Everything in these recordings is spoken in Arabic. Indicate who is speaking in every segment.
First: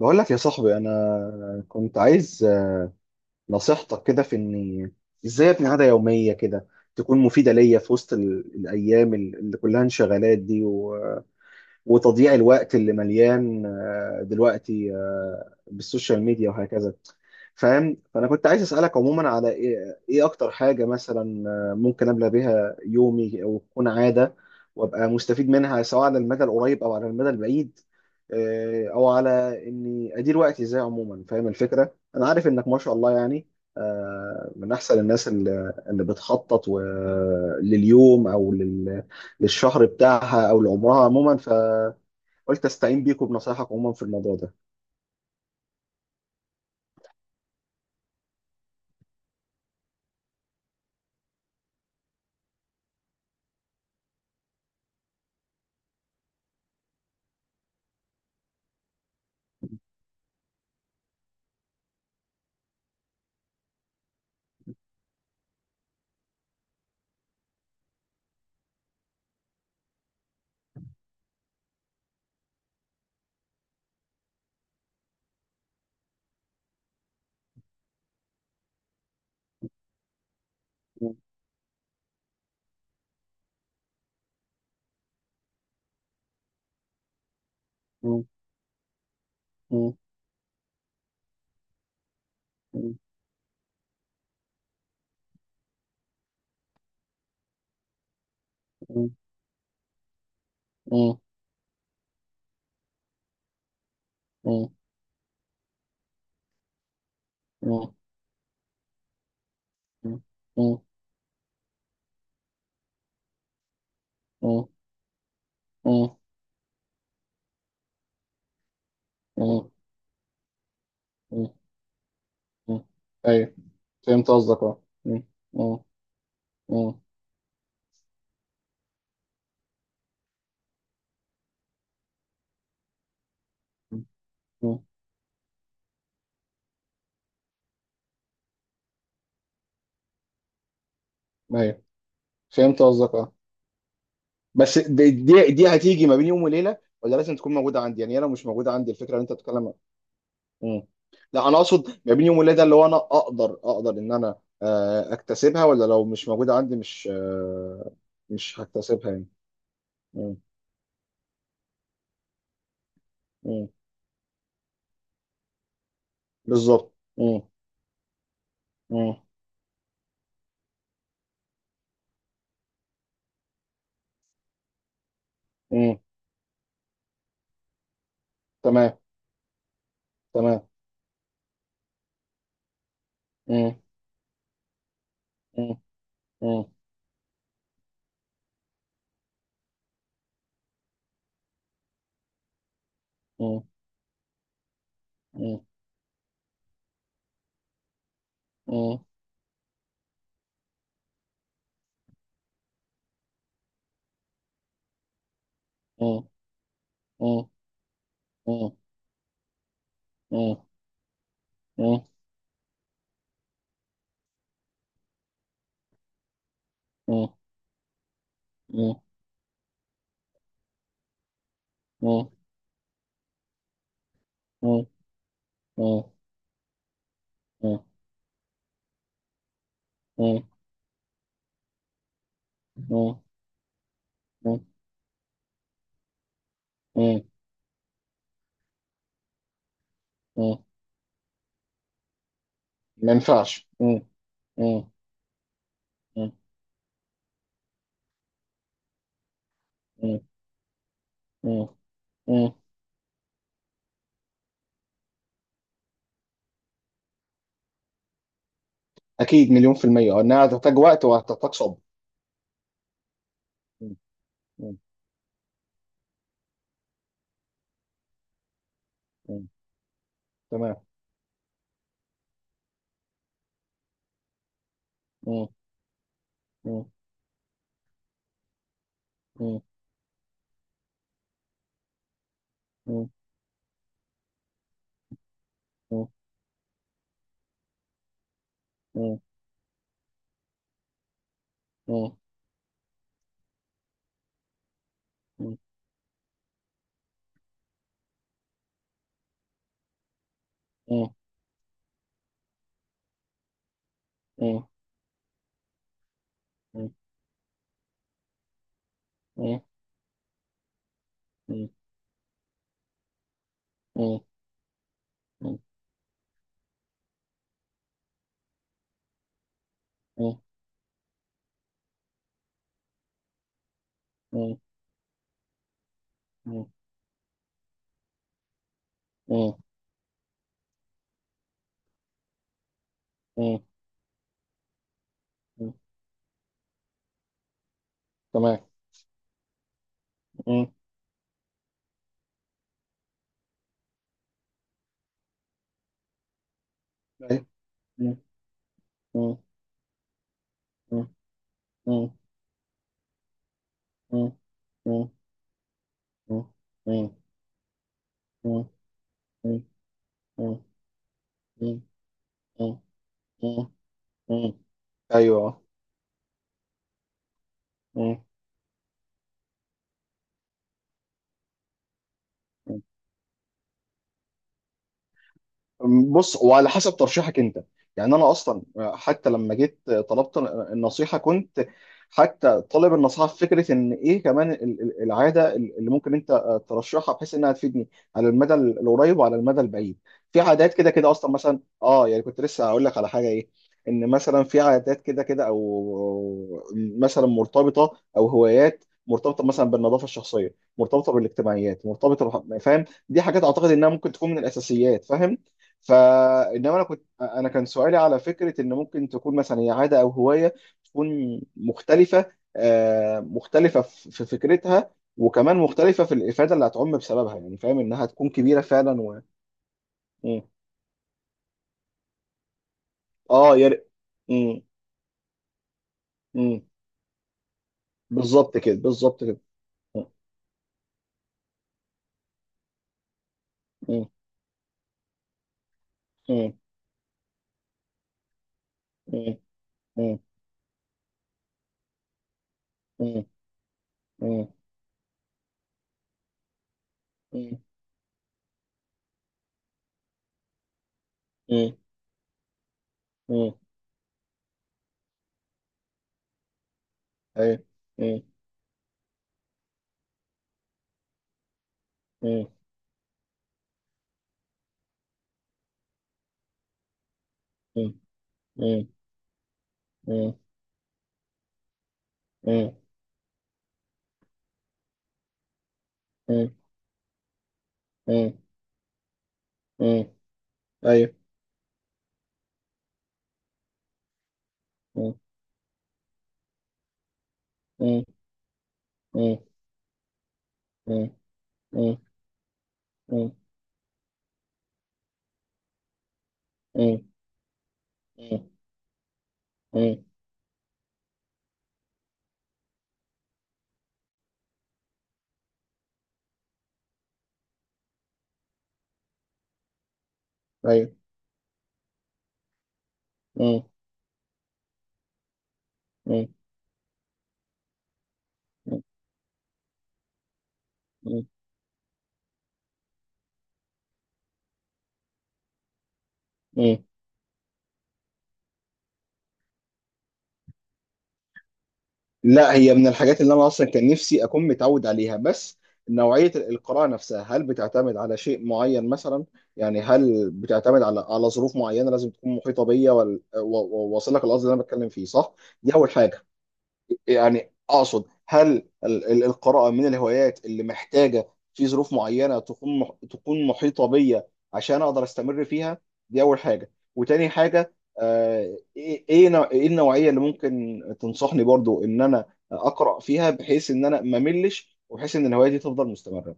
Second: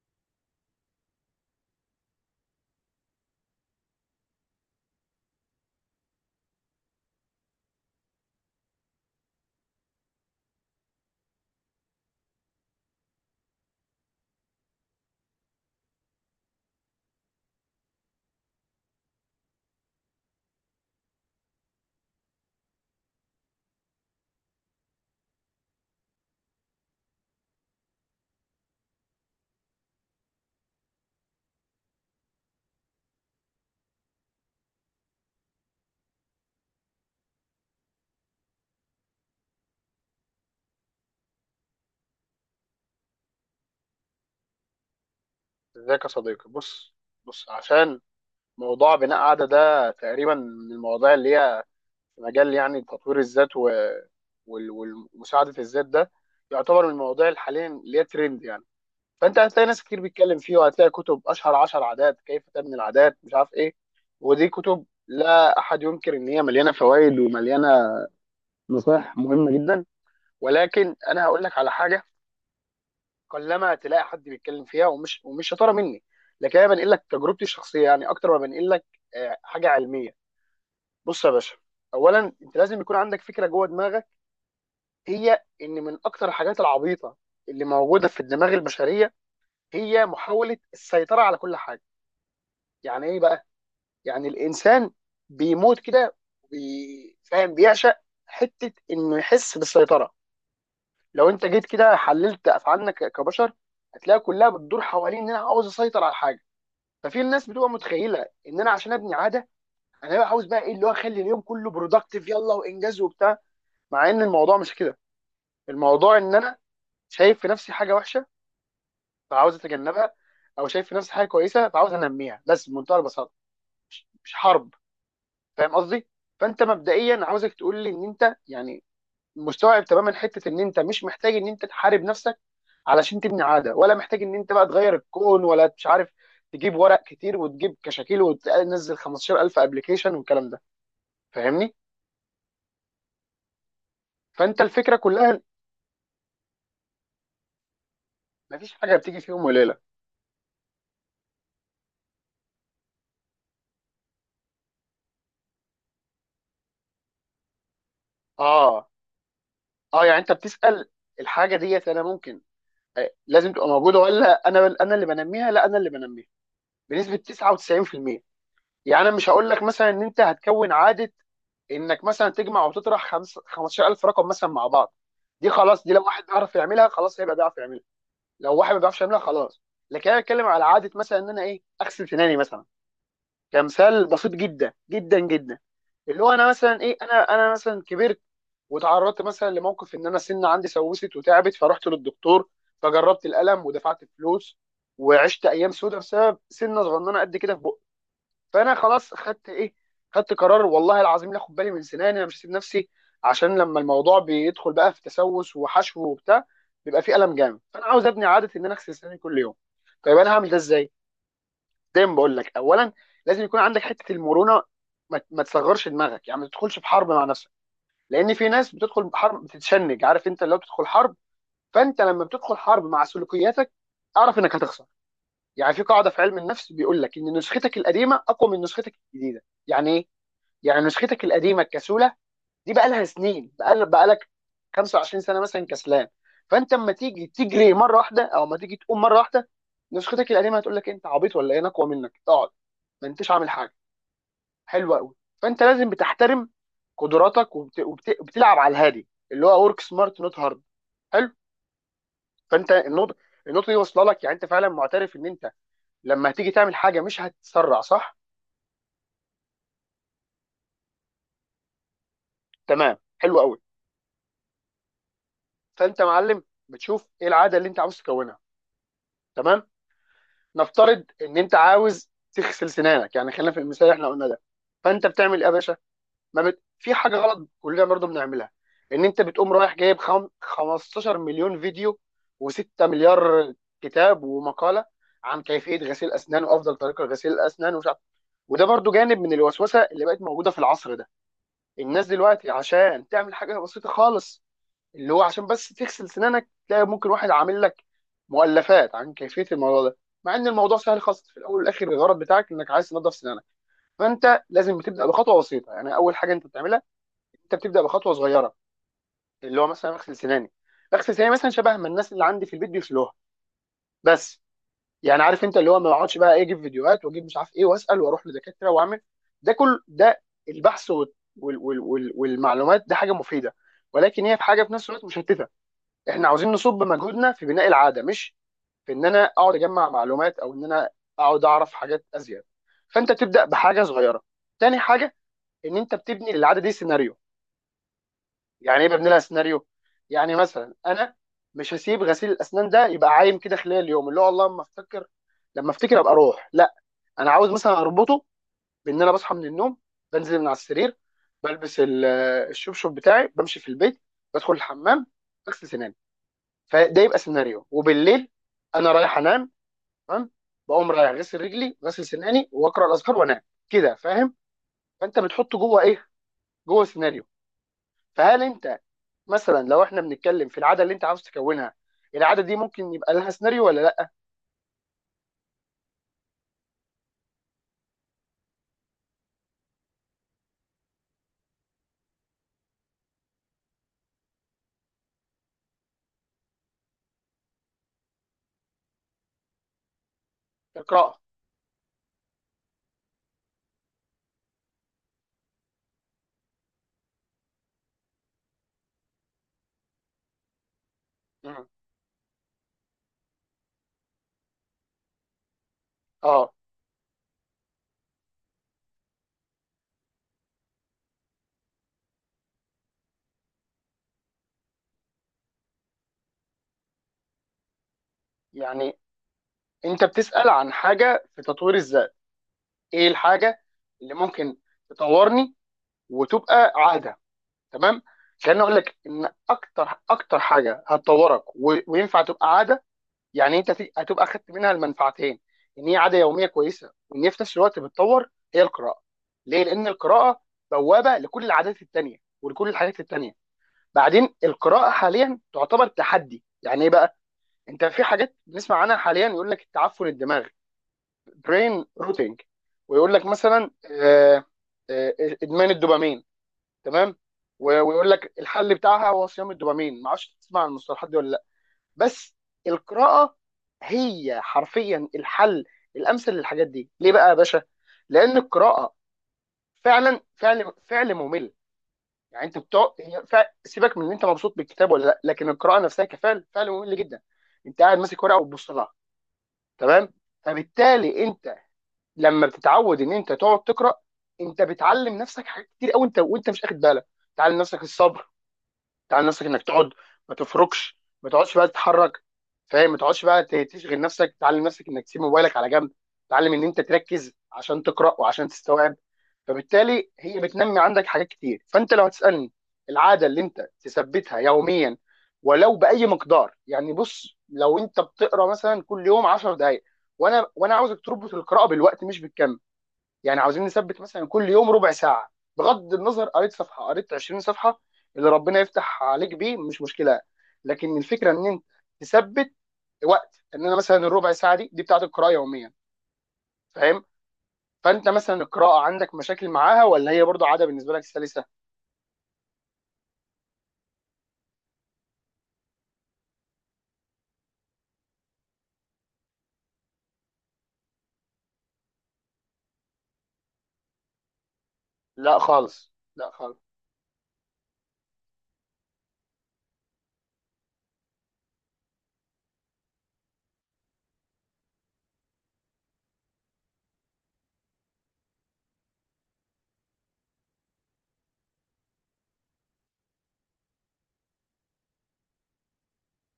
Speaker 1: بقول لك يا صاحبي، انا كنت عايز نصيحتك كده في اني ازاي ابني عاده يوميه كده تكون مفيده ليا في وسط الايام اللي كلها انشغالات دي، وتضييع الوقت اللي مليان دلوقتي بالسوشيال ميديا وهكذا، فاهم. فانا كنت عايز اسالك عموما على ايه اكتر حاجه مثلا ممكن ابلى بيها يومي او تكون عاده، وابقى مستفيد منها سواء على المدى القريب او على المدى البعيد، او على اني ادير وقتي ازاي، عموما فاهم الفكره. انا عارف انك ما شاء الله يعني من احسن الناس اللي بتخطط لليوم او للشهر بتاعها او لعمرها عموما، قلت استعين بيكم بنصايحك عموما في الموضوع ده.
Speaker 2: ازيك يا صديقي؟ بص. بص، موضوع بناء عادة ده تقريبا من المواضيع اللي هي في مجال يعني تطوير الذات و... وال... ومساعدة الذات ده يعتبر من المواضيع اللي حاليا اللي هي ترند، يعني فانت هتلاقي ناس كتير بيتكلم فيه، وهتلاقي كتب اشهر عشر عادات، كيف تبني العادات، مش عارف ايه. ودي كتب لا احد ينكر ان هي مليانة فوائد ومليانة نصائح مهمة جدا. ولكن انا هقول لك على حاجة قلما تلاقي حد بيتكلم فيها، ومش شطاره مني، لكن انا بنقل لك تجربتي الشخصيه يعني اكتر ما بنقل لك حاجه علميه.
Speaker 1: مم.
Speaker 2: بص يا باشا، اولا انت لازم يكون عندك فكره جوه دماغك، هي ان من اكتر الحاجات العبيطه اللي موجوده في
Speaker 1: مم.
Speaker 2: الدماغ البشريه
Speaker 1: مم.
Speaker 2: هي محاوله السيطره على كل حاجه.
Speaker 1: مم.
Speaker 2: يعني ايه بقى؟ يعني الانسان بيموت كده، فاهم، بيعشق حته
Speaker 1: مم.
Speaker 2: انه يحس بالسيطره.
Speaker 1: مم.
Speaker 2: لو انت جيت كده حللت افعالنا كبشر، هتلاقي كلها
Speaker 1: مم.
Speaker 2: بتدور حوالين ان انا عاوز اسيطر على حاجه. ففي الناس بتبقى
Speaker 1: مم.
Speaker 2: متخيله ان انا عشان ابني عاده انا بقى عاوز بقى ايه
Speaker 1: مم.
Speaker 2: اللي هو اخلي اليوم كله برودكتيف، يلا وانجاز وبتاع، مع ان الموضوع
Speaker 1: مم.
Speaker 2: مش كده. الموضوع ان انا شايف في نفسي حاجه وحشه فعاوز
Speaker 1: مم.
Speaker 2: اتجنبها، او شايف في نفسي حاجه
Speaker 1: مم.
Speaker 2: كويسه فعاوز انميها، بس
Speaker 1: مم.
Speaker 2: بمنتهى البساطه،
Speaker 1: ايوه، فهمت
Speaker 2: مش
Speaker 1: قصدك،
Speaker 2: حرب.
Speaker 1: اه. مم.
Speaker 2: فاهم
Speaker 1: مم.
Speaker 2: قصدي؟ فانت
Speaker 1: مم.
Speaker 2: مبدئيا عاوزك تقول لي ان انت يعني مستوعب تماما حته ان انت مش محتاج ان انت تحارب نفسك علشان تبني عاده، ولا محتاج ان انت بقى
Speaker 1: مم.
Speaker 2: تغير الكون، ولا مش عارف تجيب ورق كتير وتجيب كشاكيل وتنزل 15000 ابلكيشن والكلام ده. فاهمني؟
Speaker 1: ايوه، فهمت قصدك، اه.
Speaker 2: فانت
Speaker 1: بس
Speaker 2: الفكره
Speaker 1: دي
Speaker 2: كلها
Speaker 1: دي دي هتيجي ما بين يوم وليله، ولا لازم تكون موجوده عندي؟ يعني هي لو مش
Speaker 2: مفيش
Speaker 1: موجوده عندي
Speaker 2: حاجه
Speaker 1: الفكره
Speaker 2: بتيجي
Speaker 1: اللي
Speaker 2: في
Speaker 1: انت
Speaker 2: يوم
Speaker 1: بتتكلم عنها.
Speaker 2: وليله.
Speaker 1: مم. لا، انا اقصد ما بين يوم وليله، ده اللي هو انا اقدر ان انا اكتسبها، ولا لو مش موجوده عندي مش
Speaker 2: اه.
Speaker 1: هكتسبها يعني.
Speaker 2: اه يعني انت
Speaker 1: مم.
Speaker 2: بتسال الحاجه ديت انا ممكن لازم تبقى
Speaker 1: مم.
Speaker 2: موجوده ولا انا اللي بنميها؟ لا، انا اللي بنميها،
Speaker 1: بالظبط.
Speaker 2: بنسبه
Speaker 1: مم.
Speaker 2: 99%. يعني انا
Speaker 1: مم.
Speaker 2: مش هقول لك مثلا ان انت هتكون عاده انك مثلا تجمع وتطرح 15000 رقم مثلا مع بعض. دي خلاص، دي
Speaker 1: مم.
Speaker 2: لو واحد بيعرف يعملها خلاص هيبقى بيعرف يعملها، لو واحد ما
Speaker 1: تمام،
Speaker 2: بيعرفش يعملها خلاص. لكن انا بتكلم على
Speaker 1: تمام.
Speaker 2: عاده مثلا ان انا ايه، اغسل سناني مثلا،
Speaker 1: مم.
Speaker 2: كمثال بسيط جدا جدا جدا.
Speaker 1: مم.
Speaker 2: اللي هو انا
Speaker 1: مم.
Speaker 2: مثلا ايه، انا مثلا كبرت وتعرضت مثلا لموقف ان انا سنه عندي سوست وتعبت، فرحت للدكتور فجربت
Speaker 1: مم.
Speaker 2: الالم ودفعت فلوس وعشت
Speaker 1: مم.
Speaker 2: ايام سودة بسبب سنه صغننه قد كده في بقي. فانا
Speaker 1: مم.
Speaker 2: خلاص خدت ايه، خدت قرار، والله العظيم لا اخد بالي من سناني، انا مش هسيب نفسي. عشان لما الموضوع بيدخل بقى في تسوس وحشو
Speaker 1: مم.
Speaker 2: وبتاع بيبقى فيه الم جامد، فانا عاوز ابني عاده ان
Speaker 1: مم.
Speaker 2: انا اغسل سناني كل يوم. طيب انا هعمل ده
Speaker 1: مم.
Speaker 2: ازاي؟
Speaker 1: مم.
Speaker 2: دايما بقول لك اولا لازم يكون عندك حته المرونه، ما تصغرش دماغك، يعني ما تدخلش في حرب مع
Speaker 1: مم.
Speaker 2: نفسك. لان في ناس
Speaker 1: مم.
Speaker 2: بتدخل حرب بتتشنج، عارف، انت لو بتدخل حرب، فانت لما
Speaker 1: مم.
Speaker 2: بتدخل حرب مع سلوكياتك اعرف انك هتخسر.
Speaker 1: مم.
Speaker 2: يعني في قاعده في علم النفس بيقول لك ان
Speaker 1: مم.
Speaker 2: نسختك
Speaker 1: مم.
Speaker 2: القديمه اقوى من نسختك الجديده. يعني ايه؟
Speaker 1: مم.
Speaker 2: يعني نسختك القديمه الكسوله دي بقى لها
Speaker 1: مم.
Speaker 2: سنين، بقى لك
Speaker 1: مم.
Speaker 2: 25 سنه مثلا كسلان، فانت اما
Speaker 1: مم.
Speaker 2: تيجي تجري مره واحده او اما تيجي تقوم مره واحده، نسختك القديمه
Speaker 1: مم.
Speaker 2: هتقول لك انت عبيط ولا ايه، انا اقوى منك، اقعد، ما
Speaker 1: ما
Speaker 2: انتش عامل
Speaker 1: ينفعش.
Speaker 2: حاجه.
Speaker 1: مم. مم.
Speaker 2: حلوه قوي. فانت لازم
Speaker 1: مم.
Speaker 2: بتحترم قدراتك وبت... وبت... وبتلعب على الهادي، اللي هو ورك
Speaker 1: مم.
Speaker 2: سمارت نوت هارد. حلو.
Speaker 1: مم. مم.
Speaker 2: فانت النقطه دي واصله لك، يعني انت فعلا معترف ان انت لما هتيجي تعمل حاجه مش هتتسرع، صح؟
Speaker 1: أكيد مليون في المية إنها هتحتاج وقت وهتحتاج صبر.
Speaker 2: تمام، حلو قوي.
Speaker 1: مم. مم.
Speaker 2: فانت يا معلم بتشوف ايه العاده اللي انت عاوز تكونها.
Speaker 1: مم.
Speaker 2: تمام.
Speaker 1: تمام.
Speaker 2: نفترض ان انت عاوز تغسل سنانك، يعني خلينا في المثال اللي احنا قلنا ده. فانت بتعمل ايه
Speaker 1: مم.
Speaker 2: يا باشا؟ ما بت...
Speaker 1: مم.
Speaker 2: في حاجه غلط كلنا برضه بنعملها، ان انت بتقوم
Speaker 1: مم.
Speaker 2: رايح جايب 15 مليون فيديو و6
Speaker 1: مم.
Speaker 2: مليار كتاب ومقاله عن كيفيه غسيل اسنان وافضل طريقه لغسيل الاسنان ومش عارف. وده برضه جانب
Speaker 1: مم.
Speaker 2: من الوسوسه اللي بقت موجوده في العصر ده. الناس
Speaker 1: مم.
Speaker 2: دلوقتي عشان تعمل حاجه بسيطه خالص اللي هو عشان
Speaker 1: مم.
Speaker 2: بس تغسل سنانك تلاقي ممكن واحد عامل لك مؤلفات عن كيفيه الموضوع ده، مع ان الموضوع سهل
Speaker 1: مم.
Speaker 2: خالص. في الاول والاخر الغرض بتاعك انك عايز تنظف سنانك. فانت
Speaker 1: مم.
Speaker 2: لازم تبدا بخطوه بسيطه، يعني اول حاجه انت بتعملها انت بتبدا بخطوه صغيره، اللي
Speaker 1: مم.
Speaker 2: هو مثلا اغسل سناني، اغسل سناني مثلا
Speaker 1: مم.
Speaker 2: شبه ما الناس اللي عندي في البيت بيغسلوها،
Speaker 1: مم.
Speaker 2: بس. يعني عارف، انت
Speaker 1: مم.
Speaker 2: اللي هو ما اقعدش بقى ايه اجيب فيديوهات واجيب مش عارف ايه واسال واروح لدكاتره واعمل، ده كل ده
Speaker 1: مم.
Speaker 2: البحث وال وال وال وال والمعلومات، ده حاجه مفيده، ولكن هي في
Speaker 1: مم.
Speaker 2: حاجه في نفس الوقت مشتته. احنا عاوزين
Speaker 1: مم.
Speaker 2: نصب مجهودنا في بناء العاده، مش في ان انا
Speaker 1: مم.
Speaker 2: اقعد اجمع معلومات، او ان انا اقعد اعرف حاجات ازيد. فانت تبدا
Speaker 1: مم.
Speaker 2: بحاجه صغيره. تاني حاجه
Speaker 1: مم.
Speaker 2: ان انت بتبني للعاده دي سيناريو.
Speaker 1: تمام.
Speaker 2: يعني ايه ببني لها سيناريو؟ يعني مثلا انا مش هسيب غسيل الاسنان ده يبقى عايم كده خلال اليوم، اللي هو الله لما افتكر، لما افتكر ابقى اروح، لا. انا عاوز مثلا
Speaker 1: مم.
Speaker 2: اربطه بان انا بصحى من النوم، بنزل من على السرير،
Speaker 1: أيوة.
Speaker 2: بلبس
Speaker 1: مم.
Speaker 2: الشبشب بتاعي، بمشي في البيت،
Speaker 1: مم. مم. مم.
Speaker 2: بدخل الحمام،
Speaker 1: مم.
Speaker 2: بغسل سناني، فده يبقى سيناريو. وبالليل انا رايح انام، تمام، بقوم رايح غسل
Speaker 1: مم. مم. مم. مم. مم.
Speaker 2: رجلي،
Speaker 1: مم.
Speaker 2: غسل سناني، واقرا الاذكار، وانام.
Speaker 1: مم. مم.
Speaker 2: كده فاهم؟
Speaker 1: مم.
Speaker 2: فانت بتحطه
Speaker 1: ايوه.
Speaker 2: جوه ايه، جوه سيناريو.
Speaker 1: مم.
Speaker 2: فهل انت مثلا، لو احنا بنتكلم في العاده اللي انت عاوز تكونها، العاده دي ممكن يبقى لها سيناريو ولا لا؟
Speaker 1: بص، وعلى حسب ترشيحك انت. يعني انا اصلا، حتى لما جيت طلبت النصيحه، كنت حتى طالب النصيحه في فكره ان ايه كمان العاده اللي ممكن انت ترشحها بحيث انها تفيدني على المدى القريب وعلى المدى البعيد. في عادات كده كده
Speaker 2: اقراها.
Speaker 1: اصلا مثلا، اه يعني، كنت لسه هقول لك على حاجه، ايه ان مثلا في عادات كده كده، او مثلا مرتبطه، او هوايات مرتبطه مثلا بالنظافه الشخصيه، مرتبطه
Speaker 2: مم.
Speaker 1: بالاجتماعيات، مرتبطه فاهم، دي حاجات اعتقد انها ممكن تكون من الاساسيات، فاهم.
Speaker 2: اه
Speaker 1: فانما انا كان سؤالي على فكره ان ممكن تكون مثلا هي عاده او هوايه تكون مختلفه، مختلفه في فكرتها، وكمان مختلفه في الافاده اللي هتعم بسببها، يعني فاهم انها تكون كبيره
Speaker 2: يعني
Speaker 1: فعلا
Speaker 2: انت
Speaker 1: م.
Speaker 2: بتسال عن حاجه في تطوير الذات، ايه
Speaker 1: اه
Speaker 2: الحاجه اللي ممكن
Speaker 1: م.
Speaker 2: تطورني
Speaker 1: م.
Speaker 2: وتبقى عاده، تمام.
Speaker 1: بالظبط
Speaker 2: كان
Speaker 1: كده،
Speaker 2: اقول لك
Speaker 1: بالظبط
Speaker 2: ان
Speaker 1: كده.
Speaker 2: اكتر
Speaker 1: م.
Speaker 2: اكتر حاجه هتطورك وينفع تبقى عاده، يعني انت
Speaker 1: م.
Speaker 2: هتبقى اخدت منها المنفعتين، ان هي عاده يوميه كويسه وان هي في نفس الوقت بتطور، هي القراءه.
Speaker 1: م.
Speaker 2: ليه؟ لان
Speaker 1: م.
Speaker 2: القراءه بوابه لكل العادات التانيه ولكل الحاجات
Speaker 1: م. م.
Speaker 2: التانيه. بعدين
Speaker 1: م.
Speaker 2: القراءه حاليا تعتبر تحدي. يعني ايه بقى؟ انت في حاجات بنسمع عنها حاليا يقول لك التعفن الدماغي،
Speaker 1: م.
Speaker 2: برين روتينج، ويقول لك
Speaker 1: م. م.
Speaker 2: مثلا آه، ادمان الدوبامين، تمام،
Speaker 1: أيوة.
Speaker 2: ويقول
Speaker 1: م.
Speaker 2: لك الحل بتاعها هو صيام الدوبامين، ما اعرفش تسمع عن المصطلحات دي ولا لا. بس
Speaker 1: م.
Speaker 2: القراءه هي حرفيا الحل الامثل للحاجات دي. ليه بقى يا باشا؟
Speaker 1: م.
Speaker 2: لان
Speaker 1: م.
Speaker 2: القراءه فعلا
Speaker 1: م.
Speaker 2: فعل ممل. يعني انت
Speaker 1: م.
Speaker 2: بتقعد، هي سيبك من ان انت مبسوط بالكتاب ولا لا، لكن القراءه نفسها كفعل
Speaker 1: م.
Speaker 2: فعل ممل جدا. انت قاعد ماسك
Speaker 1: م.
Speaker 2: ورقه وتبص لها،
Speaker 1: م.
Speaker 2: تمام.
Speaker 1: ايوه.
Speaker 2: فبالتالي انت لما بتتعود ان انت تقعد تقرا، انت بتعلم نفسك حاجات كتير قوي انت وانت مش واخد بالك. تعلم نفسك
Speaker 1: مم.
Speaker 2: الصبر، تعال
Speaker 1: مم.
Speaker 2: نفسك انك تقعد، ما تفركش،
Speaker 1: مم.
Speaker 2: ما تقعدش بقى
Speaker 1: مم.
Speaker 2: تتحرك، فاهم، ما تقعدش
Speaker 1: مم.
Speaker 2: بقى تشغل نفسك، تعلم نفسك انك تسيب موبايلك على جنب، تعلم ان انت
Speaker 1: مم.
Speaker 2: تركز عشان تقرا وعشان
Speaker 1: مم.
Speaker 2: تستوعب.
Speaker 1: مم.
Speaker 2: فبالتالي هي بتنمي عندك حاجات كتير. فانت لو هتسالني، العاده اللي انت تثبتها يوميا ولو باي مقدار، يعني بص لو انت بتقرا مثلا كل يوم 10 دقائق، وانا
Speaker 1: أيوة.
Speaker 2: عاوزك تربط القراءه بالوقت مش بالكم. يعني
Speaker 1: مم.
Speaker 2: عاوزين نثبت مثلا كل يوم ربع ساعه، بغض النظر
Speaker 1: مم.
Speaker 2: قريت صفحه قريت 20 صفحه، اللي ربنا
Speaker 1: مم.
Speaker 2: يفتح عليك بيه مش مشكله، لكن
Speaker 1: مم.
Speaker 2: الفكره ان انت تثبت وقت، ان انا مثلا الربع ساعه دي بتاعت القراءه يوميا،
Speaker 1: مم.
Speaker 2: فاهم؟ فانت مثلا القراءه عندك مشاكل معاها، ولا هي برضو عاده بالنسبه لك سلسه؟
Speaker 1: لا، هي من الحاجات اللي انا اصلا كان نفسي اكون متعود عليها، بس نوعيه القراءه نفسها، هل بتعتمد على شيء معين مثلا؟ يعني هل بتعتمد على ظروف معينه لازم تكون محيطه بيا واصل لك القصد اللي انا بتكلم فيه؟ صح،
Speaker 2: لا
Speaker 1: دي اول
Speaker 2: خالص،
Speaker 1: حاجه.
Speaker 2: لا خالص.
Speaker 1: يعني اقصد، هل القراءه من الهوايات اللي محتاجه في ظروف معينه تكون تكون محيطه بيا عشان اقدر استمر فيها؟ دي اول حاجه، وتاني حاجه إيه النوعيه اللي ممكن تنصحني برضو ان انا اقرا فيها، بحيث ان انا ما ملش، وبحيث ان الهوايه دي تفضل مستمره.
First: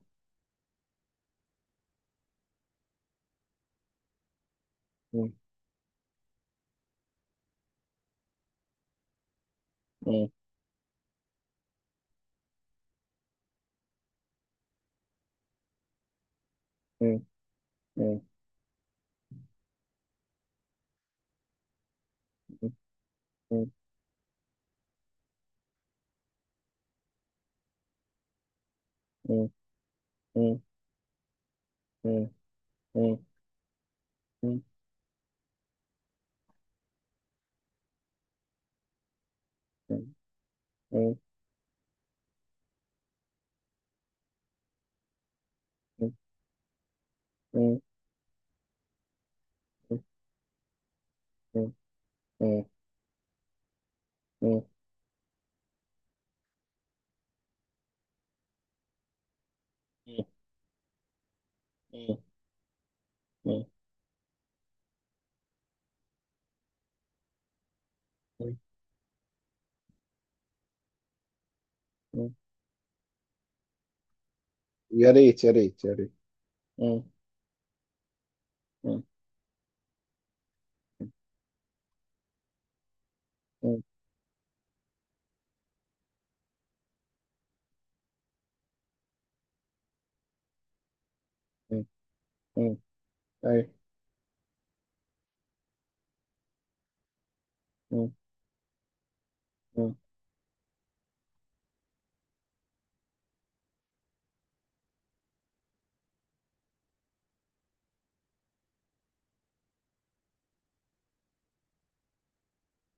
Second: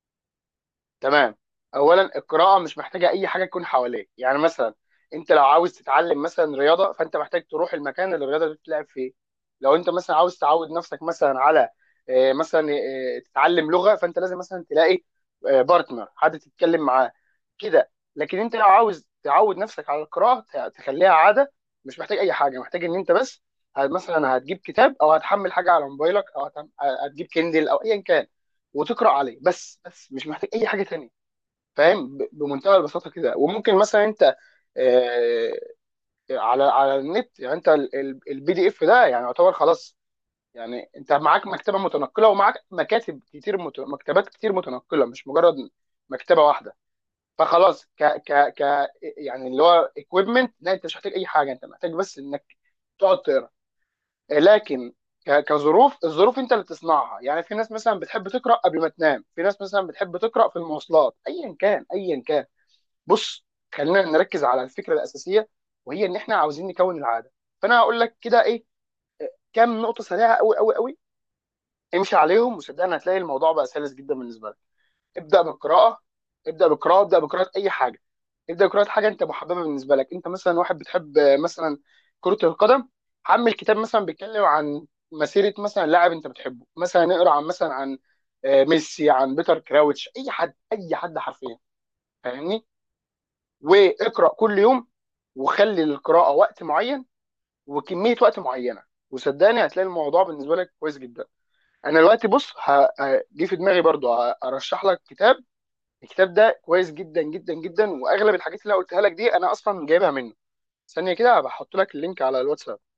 Speaker 2: تمام. اولا القراءه مش محتاجه اي حاجه تكون حواليك، يعني مثلا انت
Speaker 1: م-
Speaker 2: لو عاوز تتعلم مثلا رياضه فانت محتاج تروح المكان اللي الرياضه دي بتتلعب فيه، لو انت مثلا
Speaker 1: م-
Speaker 2: عاوز تعود نفسك مثلا على آه، مثلا آه، تتعلم لغه فانت لازم مثلا تلاقي بارتنر، حد تتكلم معاه،
Speaker 1: م-
Speaker 2: كده.
Speaker 1: م-
Speaker 2: لكن انت لو عاوز تعود نفسك على القراءه تخليها عاده، مش محتاج اي حاجه، محتاج ان انت بس
Speaker 1: م-
Speaker 2: مثلا هتجيب كتاب، او هتحمل حاجه على موبايلك، او هتجيب كندل او ايا كان وتقرا عليه،
Speaker 1: م-
Speaker 2: بس، مش محتاج
Speaker 1: م-
Speaker 2: اي حاجه تانية،
Speaker 1: م-
Speaker 2: فاهم،
Speaker 1: م-
Speaker 2: بمنتهى البساطه
Speaker 1: م- م-
Speaker 2: كده. وممكن مثلا انت
Speaker 1: م- م-
Speaker 2: آه، على النت يعني انت البي دي اف ده يعني يعتبر خلاص،
Speaker 1: م-
Speaker 2: يعني انت معاك مكتبه متنقله، ومعاك مكاتب كتير مكتبات كتير متنقله مش مجرد مكتبه واحده. فخلاص ك ك ك يعني اللي هو اكويبمنت، لا، انت مش محتاج اي حاجه، انت محتاج بس انك
Speaker 1: م-
Speaker 2: تقعد تقرا.
Speaker 1: م-
Speaker 2: لكن كظروف، الظروف انت اللي تصنعها، يعني في ناس مثلا بتحب تقرا قبل ما تنام، في ناس مثلا بتحب
Speaker 1: م-
Speaker 2: تقرا في المواصلات، ايا كان
Speaker 1: م-
Speaker 2: ايا كان. بص،
Speaker 1: مم.
Speaker 2: خلينا نركز على الفكره الاساسيه، وهي ان احنا عاوزين نكون العاده. فانا هقول لك كده
Speaker 1: مم.
Speaker 2: ايه، كام نقطه سريعه قوي قوي قوي، امشي
Speaker 1: مم.
Speaker 2: عليهم وصدقني هتلاقي الموضوع بقى سلس جدا بالنسبه لك.
Speaker 1: يا
Speaker 2: ابدا
Speaker 1: ريت، يا ريت، يا
Speaker 2: بالقراءه،
Speaker 1: ريت.
Speaker 2: ابدا بالقراءه،
Speaker 1: مم.
Speaker 2: ابدا بقراءه اي حاجه، ابدا بقراءه
Speaker 1: مم.
Speaker 2: حاجه انت محببه بالنسبه لك. انت مثلا واحد بتحب مثلا كره القدم، حمل كتاب
Speaker 1: مم.
Speaker 2: مثلا بيتكلم عن مسيره مثلا لاعب انت بتحبه، مثلا اقرا عن مثلا عن ميسي، عن بيتر كراوتش، اي حد اي حد حرفيا،
Speaker 1: مم.
Speaker 2: فاهمني.
Speaker 1: مم. أيوة.
Speaker 2: واقرا كل يوم، وخلي للقراءه وقت معين
Speaker 1: مم.
Speaker 2: وكميه وقت معينه، وصدقني هتلاقي
Speaker 1: مم.
Speaker 2: الموضوع بالنسبه لك كويس جدا. انا دلوقتي بص، جه في دماغي برضو ارشح لك كتاب. الكتاب ده كويس جدا جدا جدا، واغلب الحاجات اللي أنا قلتها لك دي انا اصلا جايبها منه، ثانيه كده هبقى احط لك اللينك على الواتساب.